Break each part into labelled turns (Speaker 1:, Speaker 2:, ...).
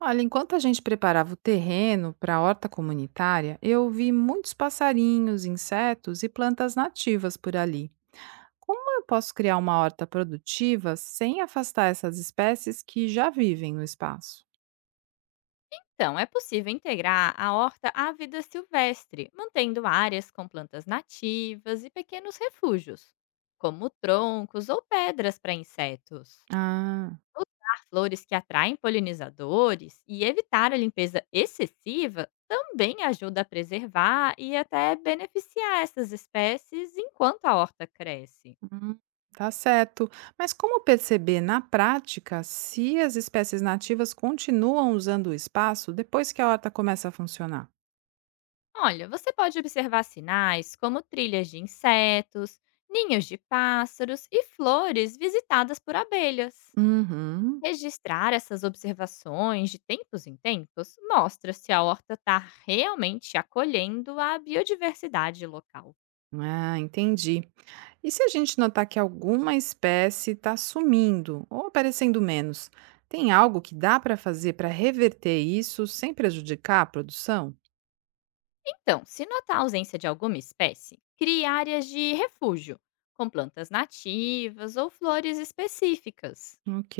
Speaker 1: Olha, enquanto a gente preparava o terreno para a horta comunitária, eu vi muitos passarinhos, insetos e plantas nativas por ali. Como eu posso criar uma horta produtiva sem afastar essas espécies que já vivem no espaço?
Speaker 2: Então, é possível integrar a horta à vida silvestre, mantendo áreas com plantas nativas e pequenos refúgios, como troncos ou pedras para insetos.
Speaker 1: Ah,
Speaker 2: Usar flores que atraem polinizadores e evitar a limpeza excessiva também ajuda a preservar e até beneficiar essas espécies enquanto a horta cresce.
Speaker 1: hum, tá certo. Mas como perceber na prática se as espécies nativas continuam usando o espaço depois que a horta começa a funcionar?
Speaker 2: Olha, você pode observar sinais como trilhas de insetos, ninhos de pássaros e flores visitadas por abelhas.
Speaker 1: Uhum.
Speaker 2: Registrar essas observações de tempos em tempos mostra se a horta está realmente acolhendo a biodiversidade local.
Speaker 1: Ah, entendi. E se a gente notar que alguma espécie está sumindo ou aparecendo menos, tem algo que dá para fazer para reverter isso sem prejudicar a produção?
Speaker 2: Então, se notar a ausência de alguma espécie, crie áreas de refúgio, com plantas nativas ou flores específicas.
Speaker 1: Ok.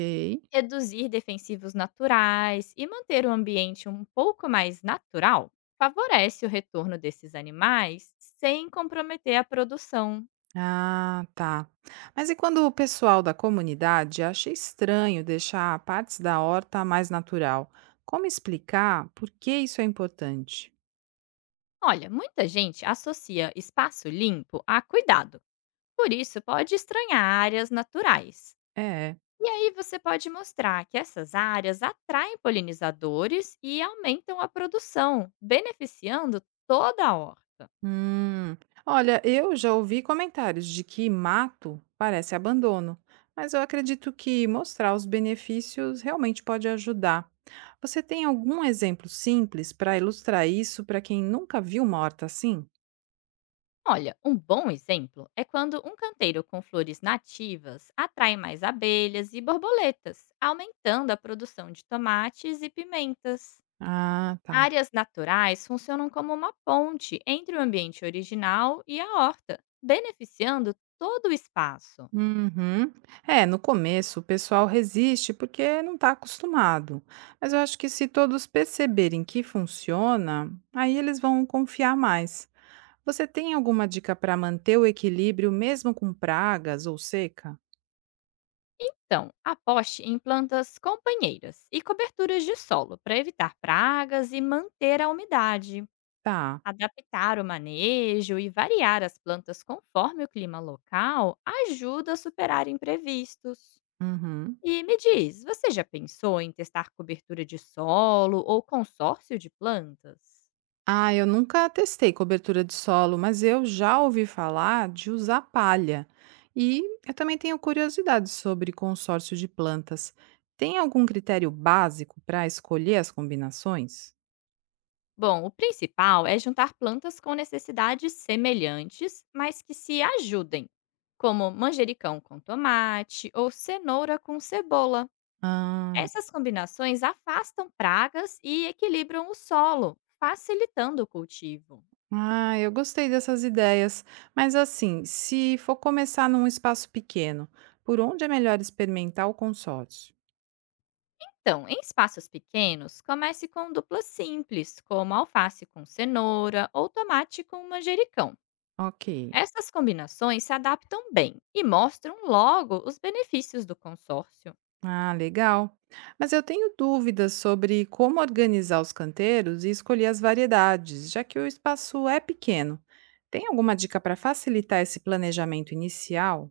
Speaker 2: Reduzir defensivos naturais e manter o ambiente um pouco mais natural favorece o retorno desses animais sem comprometer a produção.
Speaker 1: Ah, tá. Mas e quando o pessoal da comunidade acha estranho deixar partes da horta mais natural? Como explicar por que isso é importante?
Speaker 2: Olha, muita gente associa espaço limpo a cuidado, por isso pode estranhar áreas naturais.
Speaker 1: É.
Speaker 2: E aí você pode mostrar que essas áreas atraem polinizadores e aumentam a produção, beneficiando toda a horta.
Speaker 1: Hum, olha, eu já ouvi comentários de que mato parece abandono, mas eu acredito que mostrar os benefícios realmente pode ajudar. Você tem algum exemplo simples para ilustrar isso para quem nunca viu morta assim?
Speaker 2: Olha, um bom exemplo é quando um canteiro com flores nativas atrai mais abelhas e borboletas, aumentando a produção de tomates e pimentas.
Speaker 1: Ah, tá.
Speaker 2: Áreas naturais funcionam como uma ponte entre o ambiente original e a horta, beneficiando todo o espaço.
Speaker 1: Uhum. É, no começo o pessoal resiste porque não está acostumado, mas eu acho que se todos perceberem que funciona, aí eles vão confiar mais. Você tem alguma dica para manter o equilíbrio mesmo com pragas ou seca?
Speaker 2: Então, aposte em plantas companheiras e coberturas de solo para evitar pragas e manter a umidade.
Speaker 1: Tá.
Speaker 2: Adaptar o manejo e variar as plantas conforme o clima local ajuda a superar imprevistos.
Speaker 1: Uhum.
Speaker 2: E me diz, você já pensou em testar cobertura de solo ou consórcio de plantas?
Speaker 1: Ah, eu nunca testei cobertura de solo, mas eu já ouvi falar de usar palha. E eu também tenho curiosidade sobre consórcio de plantas. Tem algum critério básico para escolher as combinações?
Speaker 2: Bom, o principal é juntar plantas com necessidades semelhantes, mas que se ajudem, como manjericão com tomate ou cenoura com cebola.
Speaker 1: Ah,
Speaker 2: Essas combinações afastam pragas e equilibram o solo, facilitando o cultivo.
Speaker 1: ah, eu gostei dessas ideias. Mas assim, se for começar num espaço pequeno, por onde é melhor experimentar o consórcio?
Speaker 2: Então, em espaços pequenos, comece com duplas simples, como alface com cenoura ou tomate com manjericão.
Speaker 1: Ok.
Speaker 2: Essas combinações se adaptam bem e mostram logo os benefícios do consórcio.
Speaker 1: Ah, legal. Mas eu tenho dúvidas sobre como organizar os canteiros e escolher as variedades, já que o espaço é pequeno. Tem alguma dica para facilitar esse planejamento inicial?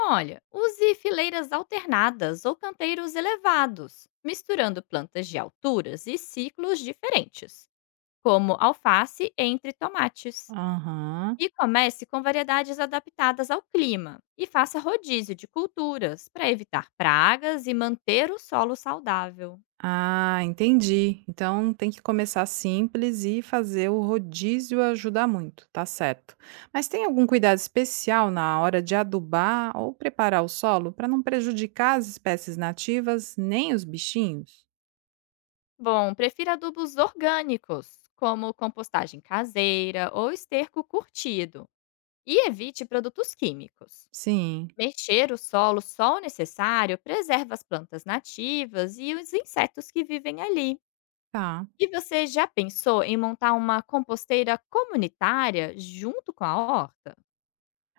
Speaker 2: Olha, use fileiras alternadas ou canteiros elevados, misturando plantas de alturas e ciclos diferentes, como alface entre tomates.
Speaker 1: Aham.
Speaker 2: E comece com variedades adaptadas ao clima e faça rodízio de culturas para evitar pragas e manter o solo saudável.
Speaker 1: Ah, entendi. Então tem que começar simples e fazer o rodízio ajuda muito, tá certo. Mas tem algum cuidado especial na hora de adubar ou preparar o solo para não prejudicar as espécies nativas nem os bichinhos?
Speaker 2: Bom, prefira adubos orgânicos, como compostagem caseira ou esterco curtido, e evite produtos químicos.
Speaker 1: Sim,
Speaker 2: Mexer o solo só o necessário preserva as plantas nativas e os insetos que vivem ali.
Speaker 1: tá.
Speaker 2: E você já pensou em montar uma composteira comunitária junto com a horta?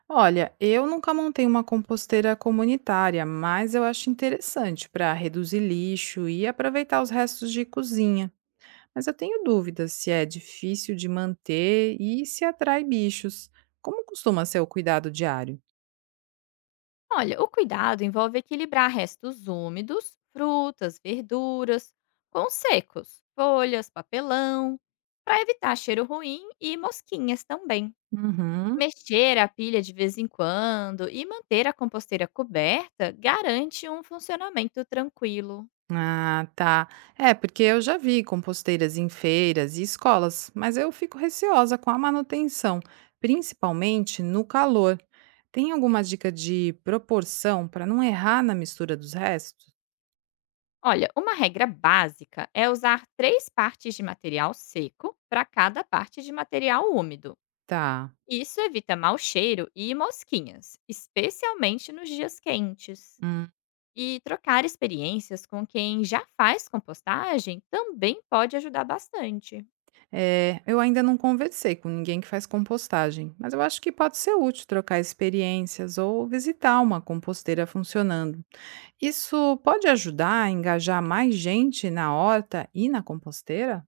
Speaker 1: Olha, eu nunca montei uma composteira comunitária, mas eu acho interessante para reduzir lixo e aproveitar os restos de cozinha. Mas eu tenho dúvidas se é difícil de manter e se atrai bichos. Como costuma ser o cuidado diário?
Speaker 2: Olha, o cuidado envolve equilibrar restos úmidos, frutas, verduras, com secos, folhas, papelão, para evitar cheiro ruim e mosquinhas também.
Speaker 1: Uhum.
Speaker 2: Mexer a pilha de vez em quando e manter a composteira coberta garante um funcionamento tranquilo.
Speaker 1: Ah, tá. É, porque eu já vi composteiras em feiras e escolas, mas eu fico receosa com a manutenção, principalmente no calor. Tem alguma dica de proporção para não errar na mistura dos restos?
Speaker 2: Olha, uma regra básica é usar três partes de material seco para cada parte de material úmido.
Speaker 1: Tá.
Speaker 2: Isso evita mau cheiro e mosquinhas, especialmente nos dias quentes.
Speaker 1: Hum.
Speaker 2: E trocar experiências com quem já faz compostagem também pode ajudar bastante.
Speaker 1: É, eu ainda não conversei com ninguém que faz compostagem, mas eu acho que pode ser útil trocar experiências ou visitar uma composteira funcionando. Isso pode ajudar a engajar mais gente na horta e na composteira?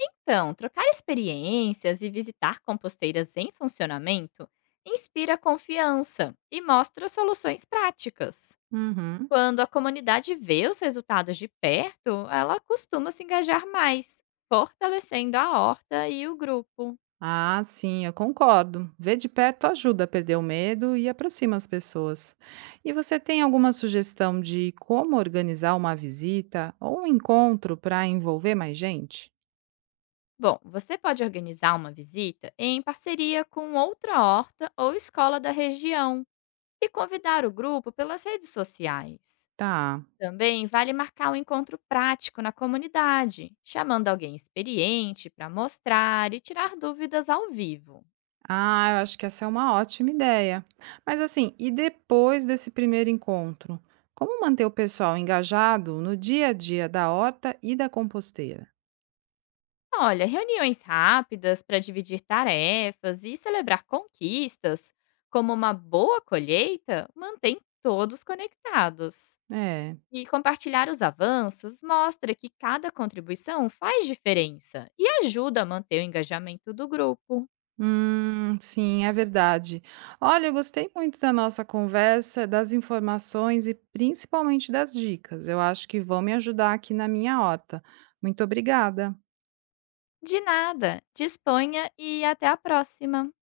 Speaker 2: Então, trocar experiências e visitar composteiras em funcionamento inspira confiança e mostra soluções práticas.
Speaker 1: Uhum.
Speaker 2: Quando a comunidade vê os resultados de perto, ela costuma se engajar mais, fortalecendo a horta e o grupo.
Speaker 1: Ah, sim, eu concordo. Ver de perto ajuda a perder o medo e aproxima as pessoas. E você tem alguma sugestão de como organizar uma visita ou um encontro para envolver mais gente?
Speaker 2: Bom, você pode organizar uma visita em parceria com outra horta ou escola da região e convidar o grupo pelas redes sociais.
Speaker 1: Tá.
Speaker 2: Também vale marcar um encontro prático na comunidade, chamando alguém experiente para mostrar e tirar dúvidas ao vivo.
Speaker 1: Ah, eu acho que essa é uma ótima ideia. Mas assim, e depois desse primeiro encontro? Como manter o pessoal engajado no dia a dia da horta e da composteira?
Speaker 2: Olha, reuniões rápidas para dividir tarefas e celebrar conquistas, como uma boa colheita, mantém todos conectados.
Speaker 1: É.
Speaker 2: E compartilhar os avanços mostra que cada contribuição faz diferença e ajuda a manter o engajamento do grupo.
Speaker 1: Sim, é verdade. Olha, eu gostei muito da nossa conversa, das informações e principalmente das dicas. Eu acho que vão me ajudar aqui na minha horta. Muito obrigada.
Speaker 2: De nada, disponha e até a próxima!